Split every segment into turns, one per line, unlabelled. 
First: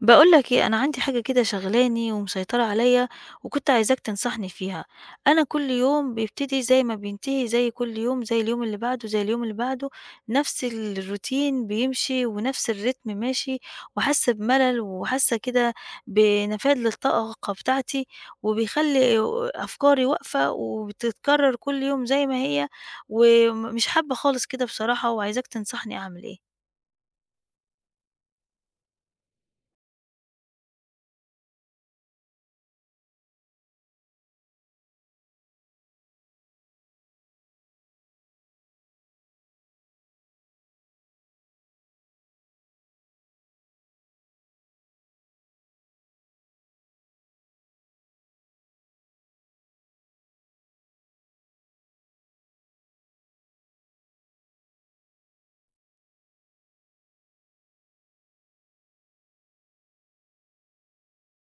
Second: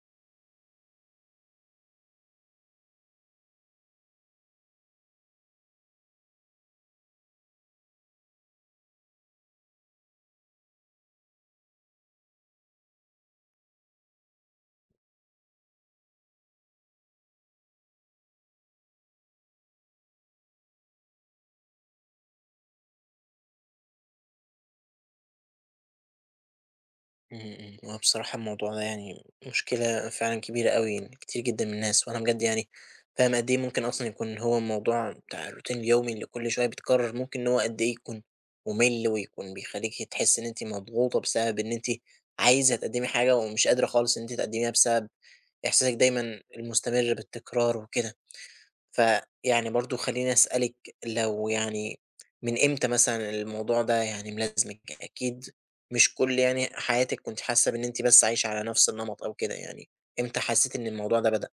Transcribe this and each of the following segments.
باقول لك إيه، أنا عندي حاجة كده شاغلاني ومسيطرة عليّا، وكنت عايزاك تنصحني فيها. أنا كل يوم بيبتدي زي ما بينتهي، زي كل يوم، زي اليوم اللي بعده، زي اليوم اللي بعده، نفس الروتين بيمشي ونفس الريتم ماشي، وحاسة بملل وحاسة كده بنفاد للطاقة بتاعتي، وبيخلّي أفكاري واقفة وبتتكرر كل يوم زي ما هي، مش حابة خالص كده بصراحة، وعايزاك تنصحني أعمل إيه.
إمم، إمم. هو بصراحة الموضوع ده يعني مشكلة فعلًا كبيرة أوي يعني كتير جدًا من الناس، وأنا بجد يعني فاهم قد إيه ممكن أصلًا يكون هو الموضوع بتاع الroutine اليومي اللي كل شوية بيتكرر، ممكن إن هو قد إيه يكون مُمِل ويكون بيخلّيكِ تحسّي إن أنتِ مضغوطة بسبب إن أنتِ عايزة تقدّمي حاجة ومش قادرة خالص إن أنتِ تقدّميها بسبب إحساسِك دايمًا المستمر بالتكرار وكده. فيعني برضه خلّيني أسألِك لو يعني من إمتى مثلًا الموضوع ده يعني ملازمِك؟ أكيد مش كل يعني حياتِك كنتِ حاسة بإن أنتِ بس عايشة على نفس النمط أو كده يعني، إمتى حسيتِ إن الموضوع ده بدأ؟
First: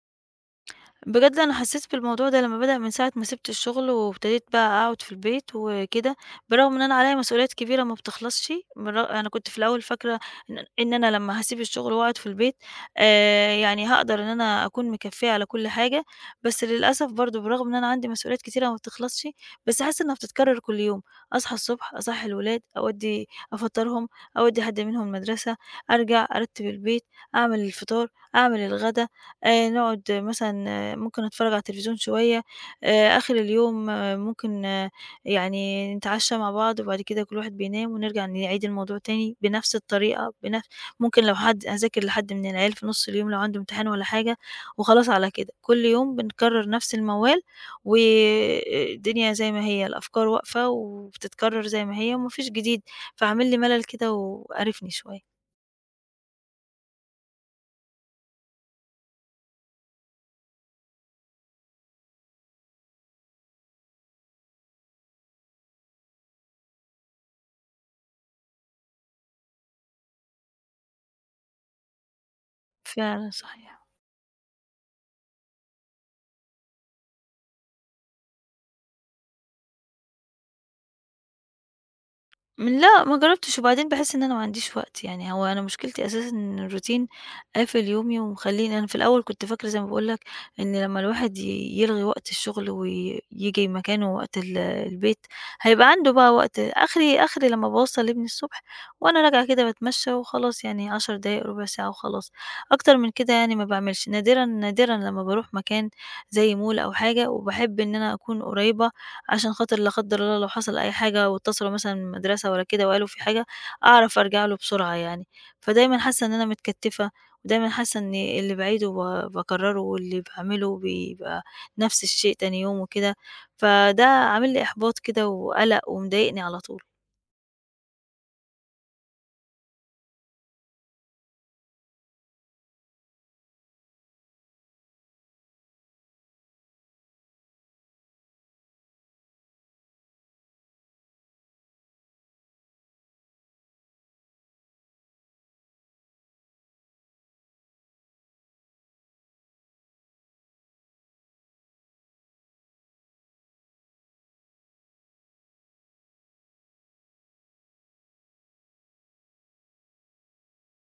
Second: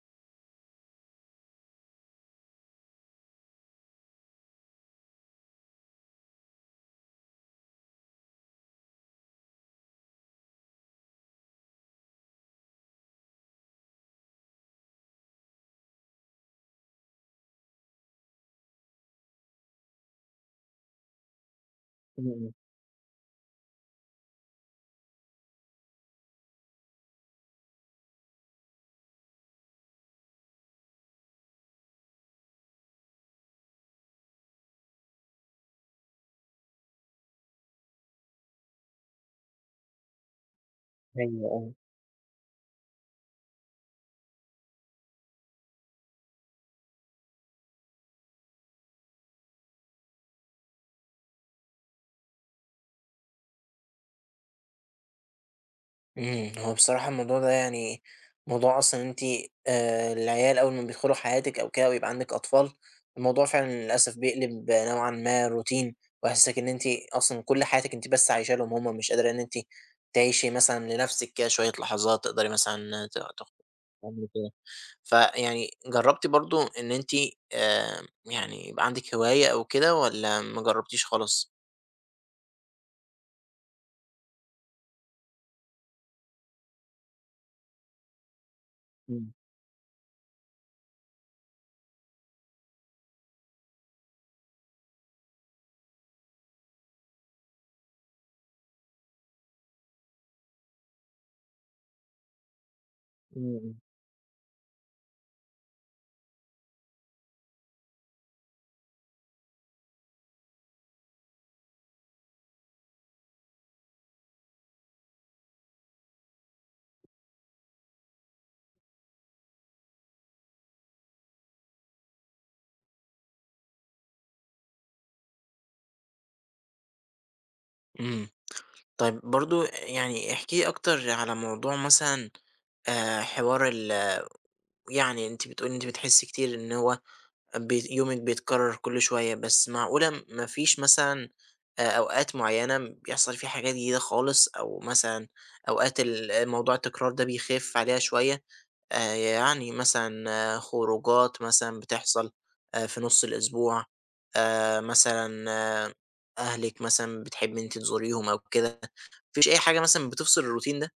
بجد أنا حسيت بالموضوع ده لمّا بدأ من ساعة ما سِبت الشغل، وابتديت بقى أقعد في البيت وكده، بالرغم إن أنا عليّا مسؤوليات كبيرة ما بتخلصش. أنا كنت في الأول فاكرة إن أنا لمّا هاسيب الشغل وأقعد في البيت، يعني هاقدر إن أنا أكون مكفّية على كل حاجة، بس للأسف برضه بالرغم إن أنا عندي مسؤوليات كتيرة ما بتخلصش، بس حاسة إنها بتتكرر كل يوم، أصحى الصبح، أصحّي
إمم، إمم،
الولاد، أودّي أفطّرهم، أودّي حد منهم المدرسة، أرجع أرتّب البيت، أعمل الفطار، أعمل الغدا، نقعد مثلًا ممكن أتفرّج على التلفزيون شوية، آخر اليوم، ممكن، يعني نتعشّى مع بعض وبعد كده كل واحد بينام ونرجع نعيد الموضوع تاني بنفس الطريقة، ممكن لو
أيوه،
حد
آه.
أذاكر لحد من العيال في نُص اليوم لو عنده امتحان والّا حاجة وخلاص على كده، كل يوم بنكرّر نفس الموال و الدنيا زي ما هي، الأفكار واقفة وبتتكرّر زي ما هي وما فيش جديد، فعامل لي ملل كده وقارفني شوية.
هو بصراحة الموضوع ده يعني موضوع أصلًا إن أنتِ العيال أول ما بيدخلوا حياتِك أو كده ويبقى عندِك أطفال، الموضوع فعلًا للأسف بيقلب نوعًا ما روتين، ويحسسِك إن أنتِ أصلًا كل حياتِك أنتِ بس عايشة لهم هُم، مش قادرة إن أنتِ تعيشي مثلًا لنفسِك كده شوية لحظات تقدري مثلًا ت
فعلًا
تخ
صحيح.
تعملي كده. فيعني جربتِ برضه إن أنتِ يعني يبقى عندِك هواية أو كده والّا ما جربتيش خالص؟
لأ، ما جرّبتش، وبعدين باحس إن أنا ما عنديش وقت، يعني هو أنا مشكلتي أساسًا إن الروتين قافل يومي ومخلّيني أنا في الأول
إمم،
كنت فاكرة زي ما باقول لك إن لمّا الواحد يلغي وقت الشغل وييجي مكانه وقت ال البيت، هيبقى عنده بقى وقت آخري آخري لمّا باوصّل لابني الصبح وأنا راجعة كده باتمشى وخلاص يعني 10 دقايق، ربع ساعة وخلاص، أكتر من كده
إمم،
يعني ما
إمم.
باعملش، نادرًا، نادرًا لمّا باروح مكان زي mall أو حاجة، وباحب إن أنا أكون قريّبة عشان خاطر لا قدّر الله لو حصل أي حاجة واتصلوا مثلًا من المدرسة والّا كده وقالوا في حاجة، أعرف أرجع له بسرعة يعني. فدايمًا حاسة إن أنا متكتّفة، ودايمًا حاسة إن اللي باعيده باكرّره واللي باعمله بيبقى نفس الشيء تاني يوم وكده، فده عامل لي إحباط كده وقلق ومضايقني على طول.
إمم. طيب برضه يعني احكي لي أكتر على موضوع مثلًا حوار ال يعني أنتِ بتقولي أنتِ بتحسّي كتير إن هو بي يومِك بيتكرر كل شوية، بس معقولة ما فيش مثلًا أوقات معيّنة بيحصل فيها حاجات جديدة خالص، أو مثلًا أوقات ال موضوع التكرار ده بيخف عليها شوية؟ يعني مثلًا خروجات مثلًا بتحصل في نُص الأسبوع، مثلًا آه، أهلِك مثلًا بتحبّي إن أنتِ تزوريهم أو كده؟ ما فيش أي حاجة مثلًا بتفصل الروتين ده؟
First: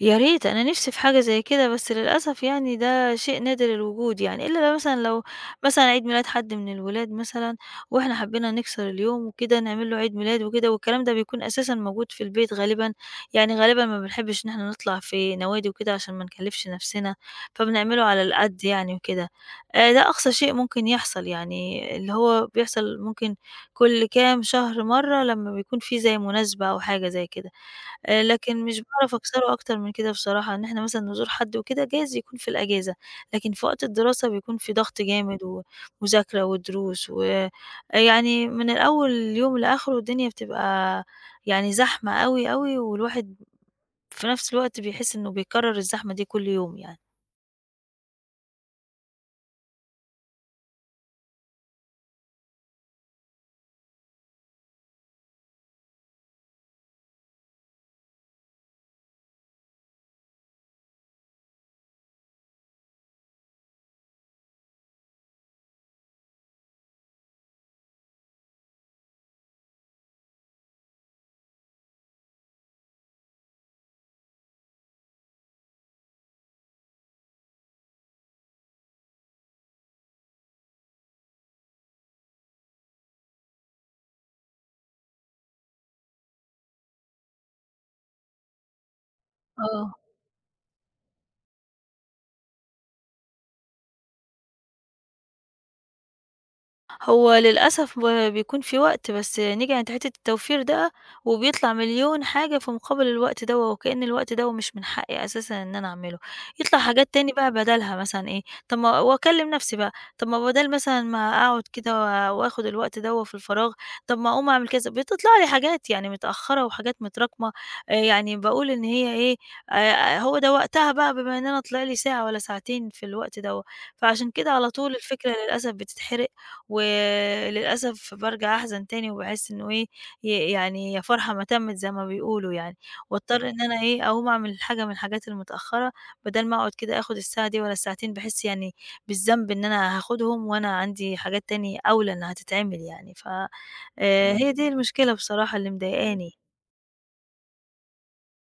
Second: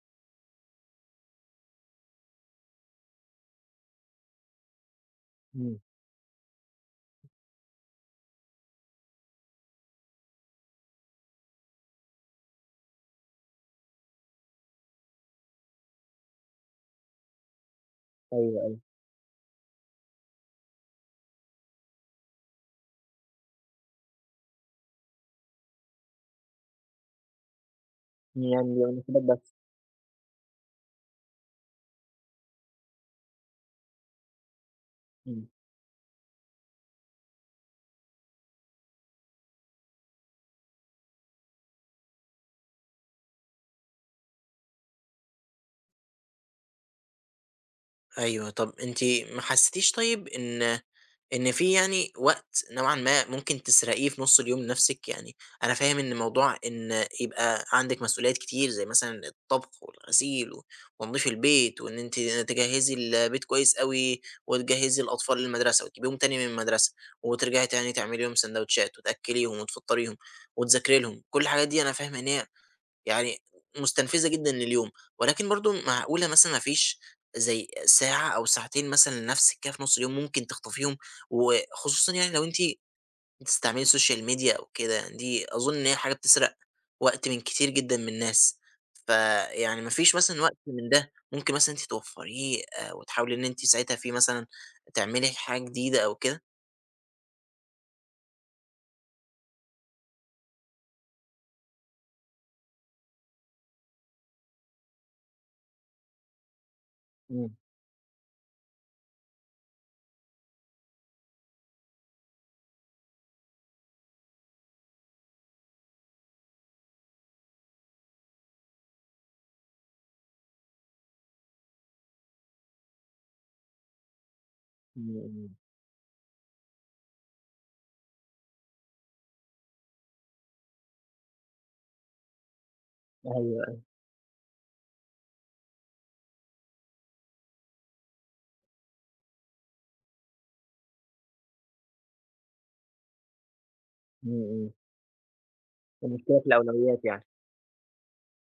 يا ريت أنا نِفْسي في حاجة زي كده، بس للأسف يعني ده شيء نادر الوجود يعني، إلا لو مثلًا
إمم،
عيد ميلاد حد من الولاد مثلًا، وإحنا حبينا نكسر اليوم وكده نعمل له عيد ميلاد وكده، والكلام ده بيكون أساسًا موجود في البيت غالبًا، يعني غالبًا ما بنحبش إن إحنا نطلع في نوادي وكده عشان ما نكلّفش نَفْسنا، فبنعمله على
أيوه،
القد
أيوه،
يعني وكده. ده أقصى شيء ممكن يحصل يعني، اللي هو بيحصل ممكن كل كام شهر مرّة لمّا بيكون في زي مناسبة أو حاجة زي كده.
يعني
لكن مش باعرف
المناسبات
أكسره
بس،
أكتر من كده بصراحة، إن إحنا مثلًا نزور حد وكده جايز يكون في الأجازة، لكن في وقت الدراسة بيكون في ضغط جامد
إمم.
ومذاكرة ودروس يعني من الأول اليوم لآخره الدنيا بتبقى يعني زحمة أوي، أوي والواحد في نفس الوقت بيحس إنه بيكرر الزحمة دي كل يوم يعني.
أيوه، طب أنتِ ما حسيتيش طيب إن في يعني وقت نوعًا ما ممكن تسرقيه في نُص اليوم لنفسِك؟ يعني أنا فاهم إن موضوع إن يبقى عندِك مسؤوليات كتير زي مثلًا الطبخ والغسيل و وتنضيف البيت وإن أنتِ تجهّزي البيت كويس أوي وتجهّزي الأطفال للمدرسة وتجيبيهم تاني من المدرسة وترجعي تاني تعملي لهم سندوتشات وتأكّليهم وتفطّريهم وتذاكري لهم، كل الحاجات دي أنا فاهم إن هي يعني مستنفذة جدًا لليوم، ولكن برضه معقولة مثلًا ما فيش زي ساعة أو ساعتين مثلًا لنفسِك كده في نُص اليوم ممكن تخطفيهم، وخصوصًا يعني لو أنتِ بتستعملي السوشيال ميديا أو كده يعني دي أظن إن هي حاجة بتسرق وقت من كتير جدًا من الناس، فيعني ما
آه.
فيش مثلًا وقت من ده ممكن مثلًا أنتِ توفّريه وتحاولي إن أنتِ ساعتها فيه مثلًا تعملي حاجة جديدة أو كده؟
هو للأسف بيكون في وقت، بس نيجي عند حتّة التوفير ده، وبيطلع مليون حاجة في مقابل الوقت دوّة، وكأن الوقت دوّة مش من حقي أساسًا إن أنا أعمله، يطلع حاجات تاني
إمم،
بقى بدالها مثلًا إيه، طب ما وأكلم نفسي بقى، طب ما بدال مثلًا ما أقعد كده وآخد الوقت دوّة في الفراغ، طب ما أقوم أعمل كذا، بتطلع لي حاجات يعني متأخرة وحاجات متراكمة، يعني باقول إن هي إيه، هو ده وقتها بقى بما إن أنا طلع لي ساعة والّا ساعتين في الوقت دوّة، فعشان كده على طول
إمم،
الفكرة
إمم،
للأسف بتتحرق وللأسف بارجع أحزن تاني وباحس إنه إيه، يعني يا فرحة ما تمِّت زي ما بيقولوا يعني،
أيوه،
وأضطر إن
أيوه،
أنا إيه، أقوم أعمل حاجة من الحاجات المتأخّرة، بدل ما أقعد كده آخُد الساعة دي ولا الساعتين، باحس يعني بالذنب إن أنا هاخدهم وأنا عندي حاجات تانية أولى إنها تتعمل يعني، ف
إمم،
إمم. هي دي
إمم،
المشكلة بصراحة اللي مضايقاني.
المشكلة في الأولويات يعني.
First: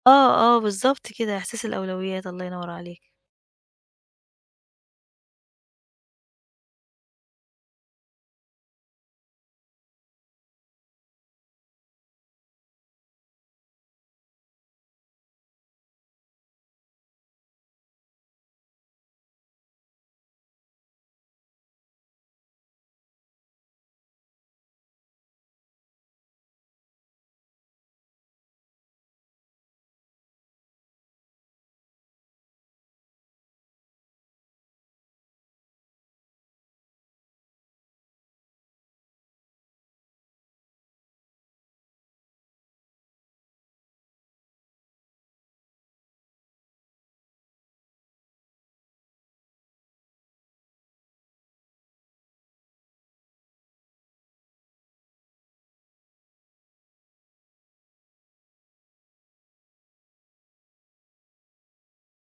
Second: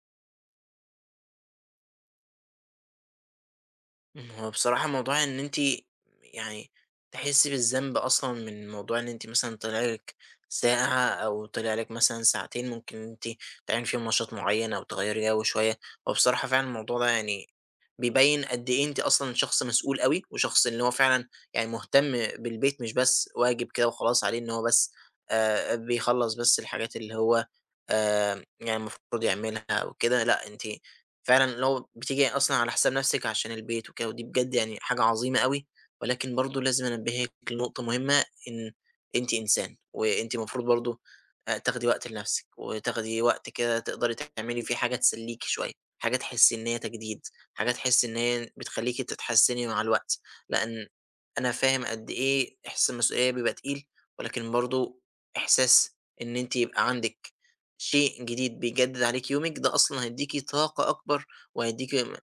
آه، آه، بالضبط كده، إحساس الأولويات، الله ينوّر عليك.
هو بصراحة موضوع إن أنتِ يعني تحسّي بالذنب أصلًا من موضوع إن أنتِ مثلًا طلع لِك ساعة أو طلع لِك مثلًا ساعتين ممكن إن أنتِ تعملي فيهم نشاط معيّن أو تغيّري جو شوية، هو بصراحة فعلًا الموضوع ده يعني بيبيّن قد إيه أنتِ أصلًا شخص مسؤول أوي، وشخص اللي هو فعلًا يعني مهتم بالبيت مش بس واجب كده وخلاص عليه إن هو بس بيخلّص بس الحاجات اللي هو يعني المفروض يعملها أو كده، لأ أنتِ فعلًا اللي هو بتيجي أصلًا على حساب نَفْسِك عشان البيت وكده، ودي بجد يعني حاجة عظيمة أوي، ولكن برضه لازم أنبّهِك لنقطة مهمة، إن أنتِ إنسان، وأنتِ المفروض برضه تاخدي وقت لنَفْسِك، وتاخدي وقت كده تقدري تعملي فيه حاجة تسلّيكِ شوية، حاجة تحسّي إن هي تجديد، حاجة تحسّي إن هي بتخلّيكِ تتحسّني مع الوقت، لإن أنا فاهم قد إيه إحساس المسؤولية بيبقى تقيل، ولكن برضه إحساس إن أنتِ يبقى عندِك شيء جديد بيجدد عليكِ يومِك، ده أصلًا هيدّيكِ طاقة أكبر، وهيدّيكِ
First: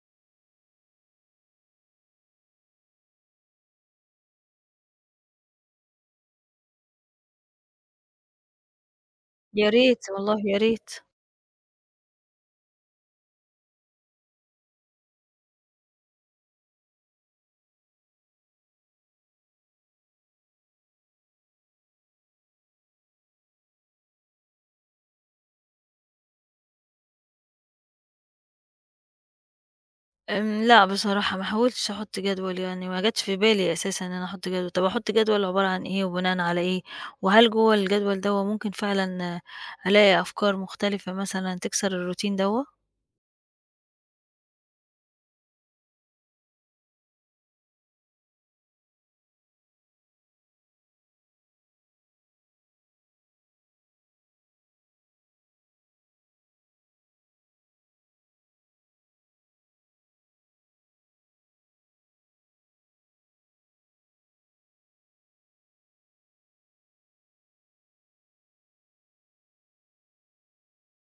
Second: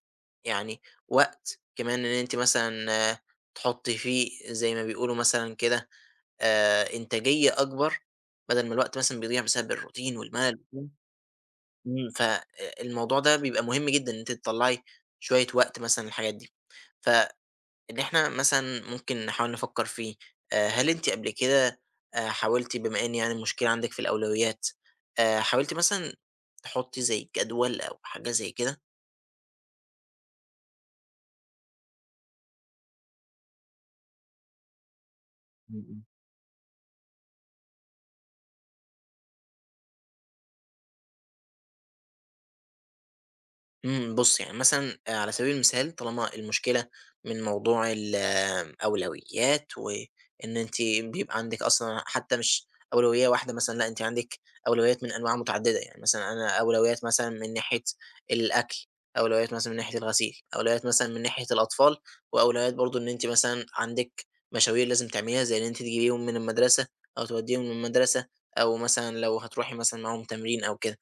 يعني وقت كمان إن أنتِ مثلًا تحطّي فيه زي ما بيقولوا مثلًا كده إنتاجية أكبر، بدل ما الوقت مثلًا بيضيع
يا
بسبب
ريت،
الروتين
والله
والملل
يا ريت.
وكده. فالموضوع ده بيبقى مهم جدًا إن أنتِ تطلّعي شوية وقت مثلًا للحاجات دي. ف اللي إحنا مثلًا ممكن نحاول نفكّر فيه، هل أنتِ قبل كده حاولتِ بما إن يعني المشكلة عندِك في الأولويات، حاولتِ مثلًا تحطّي زي جدول أو حاجة زي كده؟
لأ بصراحة ما حاولتش أحط جدول يعني، ما جاتش في بالي أساسًا إن أنا أحط جدول. طب أحط جدول عبارة عن إيه وبناءً على إيه؟ وهل جوّه الجدول دوّة ممكن فعلًا آه، ألاقي أفكار مختلفة مثلًا تكسر الروتين دوّة؟
بُص يعني مثلًا على سبيل المثال طالما المشكلة من موضوع ال أولويات، وإن أنتِ بيبقى عندِك أصلًا حتى مش أولوية واحدة مثلًا، لأ أنتِ عندِك أولويات من أنواع متعددة، يعني مثلًا أنا أولويات مثلًا من ناحية الأكل، أولويات مثلًا من ناحية الغسيل، أولويات مثلًا من ناحية الأطفال، وأولويات برضه إن أنتِ مثلًا عندِك مشاوير لازم تعمليها، زي إن أنتِ تجيبيهم من المدرسة أو توديهم من المدرسة، أو مثلًا لو هتروحي مثلًا معاهم تمرين أو كده.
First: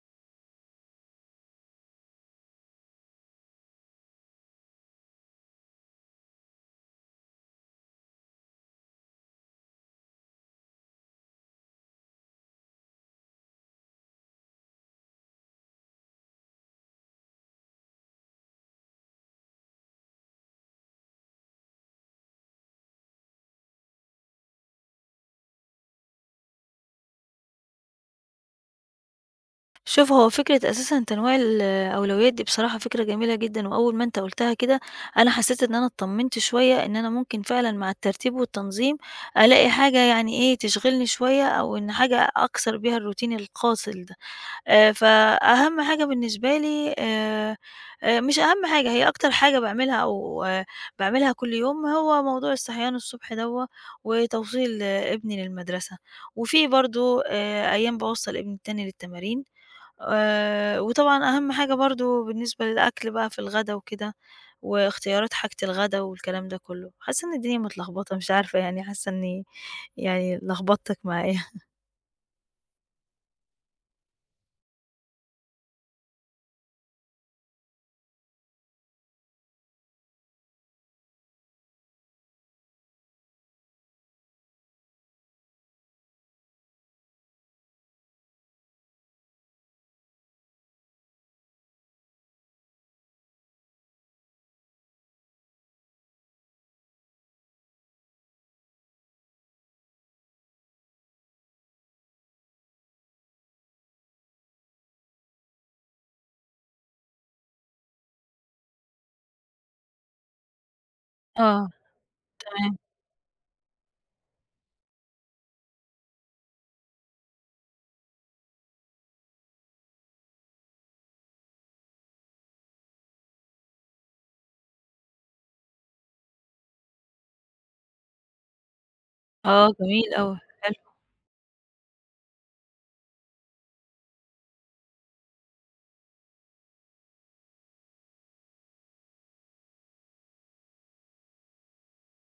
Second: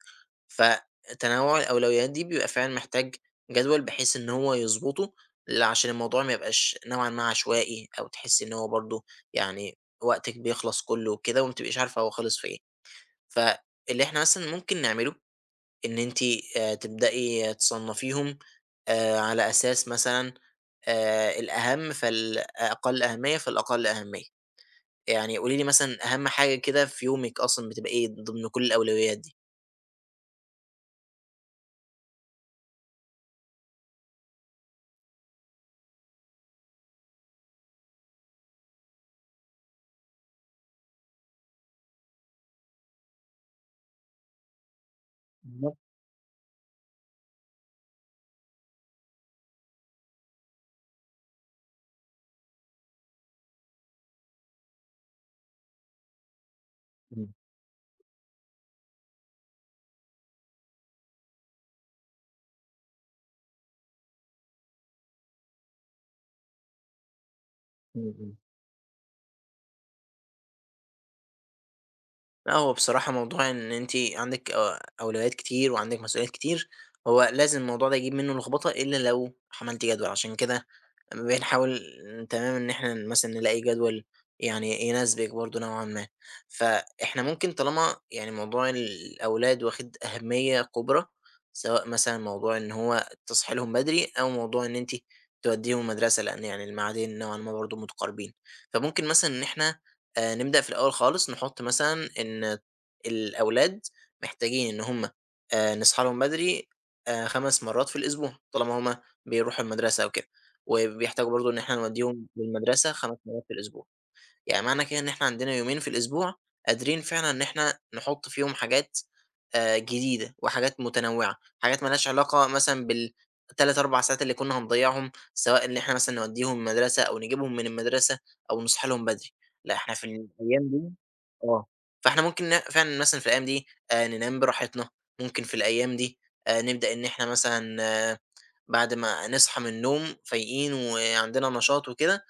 فتنوع الأولويات دي بيبقى فعلًا محتاج جدول بحيث إن هو يضبطه، ل عشان الموضوع ما يبقاش نوعًا ما عشوائي، أو تحسّي إن هو برضه يعني وقتِك بيخلص كلّه وكده، وما بتبقيش عارفة هو خلص في إيه. فاللي إحنا مثلًا ممكن نعمله، إن أنتِ تبدئي تصنّفيهم على أساس مثلًا الأهم فالأقل أهمية، فالأقل أهمية. يعني قولي لي مثلًا أهم حاجة كده في يومِك أصلًا بتبقى إيه ضمن كل الأولويات دي؟
شوف هو فكرة أساسًا تنويع الأولويات دي بصراحة فكرة جميلة جدًا، وأول ما أنت قُلتها كده أنا حسيت إن أنا اتطمنت شوية إن أنا ممكن فعلًا مع الترتيب والتنظيم ألاقي حاجة يعني إيه تشغلني شوية، أو إن حاجة أكسر بيها الروتين القاتل ده.
بالضبط،
فأهم حاجة بالنسبة لي مش أهم حاجة، هي أكتر حاجة باعملها أو باعملها كل يوم هو موضوع الصحيان الصبح دوّة وتوصيل آه، ابني للمدرسة، وفي برضه
إمم،
أيام باوصّل ابني التاني للتمارين، وطبعًا أهم حاجة برضه بالنسبة للأكل بقى في الغدا وكده، واختيارات حاجة الغدا والكلام ده كُلّه. حاسّة إن الدنيا
إمم،
متلخبطة مش
إمم.
عارفة يعني حاسّة إنّي يعني لخبطتك معايا.
لأ، هو بصراحة موضوع إن أنتِ عندِك أولويات كتير وعندِك مسؤوليات كتير، هو لازم الموضوع ده يجيب منه لخبطة إلا لو عملتِ جدول، عشان كده بنحاول تمام إن إحنا مثلًا نلاقي جدول يعني يناسبِك برضه نوعًا ما. فإحنا ممكن طالما يعني موضوع الأولاد واخد أهمية كبرى، سواء مثلًا موضوع إن هو تصحي لهم بدري أو موضوع إن أنتِ توديهم المدرسة، لأن يعني الميعادين نوعًا ما برضه متقاربين. فممكن مثلًا إن إحنا نبدأ في الأول خالص نحُط مثلًا إن الأولاد محتاجين إن هم نصحى لهم بدري 5 مرّات في الأسبوع، طالما هم بيروحوا المدرسة أو كده، وبيحتاجوا برضه إن
آه،
إحنا نودّيهم
تمام.
للمدرسة 5 مرّات في الأسبوع. يعني معنى كده إن إحنا عندنا يومين في الأسبوع قادرين فعلًا إن إحنا نحُط فيهم حاجات جديدة وحاجات متنوّعة، حاجات ما لهاش علاقة مثلًا بال3، 4 ساعات اللي كنا هنضيّعهم، سواء إن إحنا مثلًا نودّيهم المدرسة أو نجيبهم من المدرسة أو نصحى لهم بدري،
آه،
لأ إحنا في
جميل أوي،
الأيام
حلو.
دي آه، فإحنا ممكن فعلًا مثلًا في الأيام دي ننام براحتنا، ممكن في الأيام دي نبدأ إن إحنا مثلًا آه، بعد ما نصحى من النوم فايقين وعندنا نشاط وكده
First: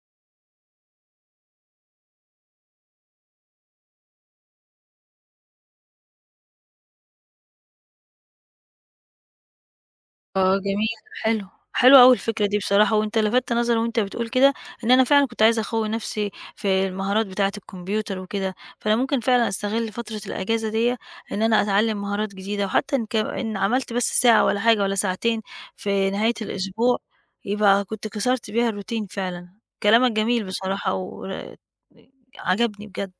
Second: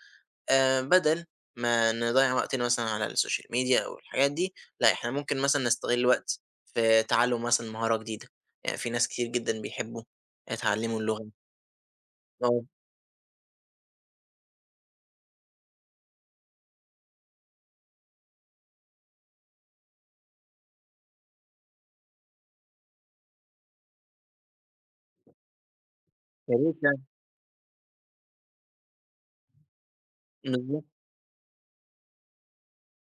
بدل ما نضيّع وقتنا مثلًا على السوشيال ميديا أو الحاجات دي، لأ إحنا ممكن مثلًا نستغل الوقت في تعلُّم مثلًا مهارة جديدة، يعني في ناس كتير جدًا بيحبّوا
آه جميل،
يتعلّموا اللغة
حلو، حلوة أوي الفكرة دي
آه،
بصراحة، وأنت لفتت نظري وأنت بتقول كده إن أنا فعلًا كنت عايزة أقوّي نفسي في المهارات بتاعة الكمبيوتر وكده، فأنا ممكن فعلًا أستغل فترة الأجازة ديّة إن أنا أتعلّم مهارات جديدة، وحتى إن عملت بس ساعة والّا حاجة والّا ساعتين في نهاية
يا ريت
الأسبوع،
يعني،
يبقى كنت كسرت بيها الروتين فعلًا. كلامك جميل
بالضبط،
بصراحة، عجبني بجد،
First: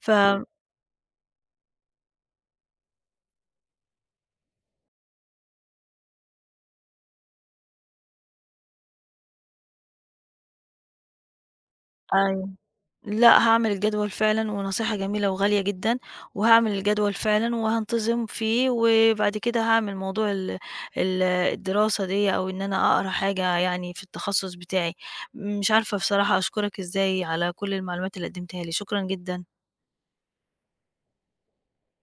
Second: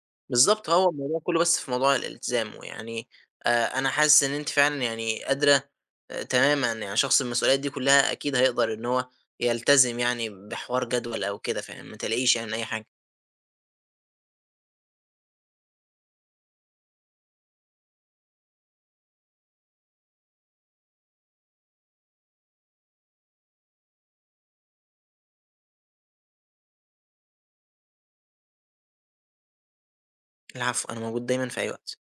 ف
بالضبط هو الموضوع كلّه بس في موضوع الالتزام، ويعني أنا حاسس إن أنتِ فعلًا يعني قادرة تمامًا، يعني شخص المسؤوليات دي كلّها أكيد هيقدر إن هو يلتزم يعني بحوار جدول أو كده، فما تقلقيش يعني
أيوه.
من أي حاجة،
لأ، هاعمل الجدول فعلًا ونصيحة جميلة وغالية جدًا، وهاعمل الجدول فعلًا وهانتظم فيه، وبعد كده هاعمل موضوع ال ال الدراسة ديّة أو إن أنا أقرا حاجة يعني في التخصص بتاعي. مش عارفة بصراحة أشكرك إزاي على كل المعلومات اللي قدمتها لي، شكرًا جدًا.
العفو أنا موجود دايمًا في أي وقت.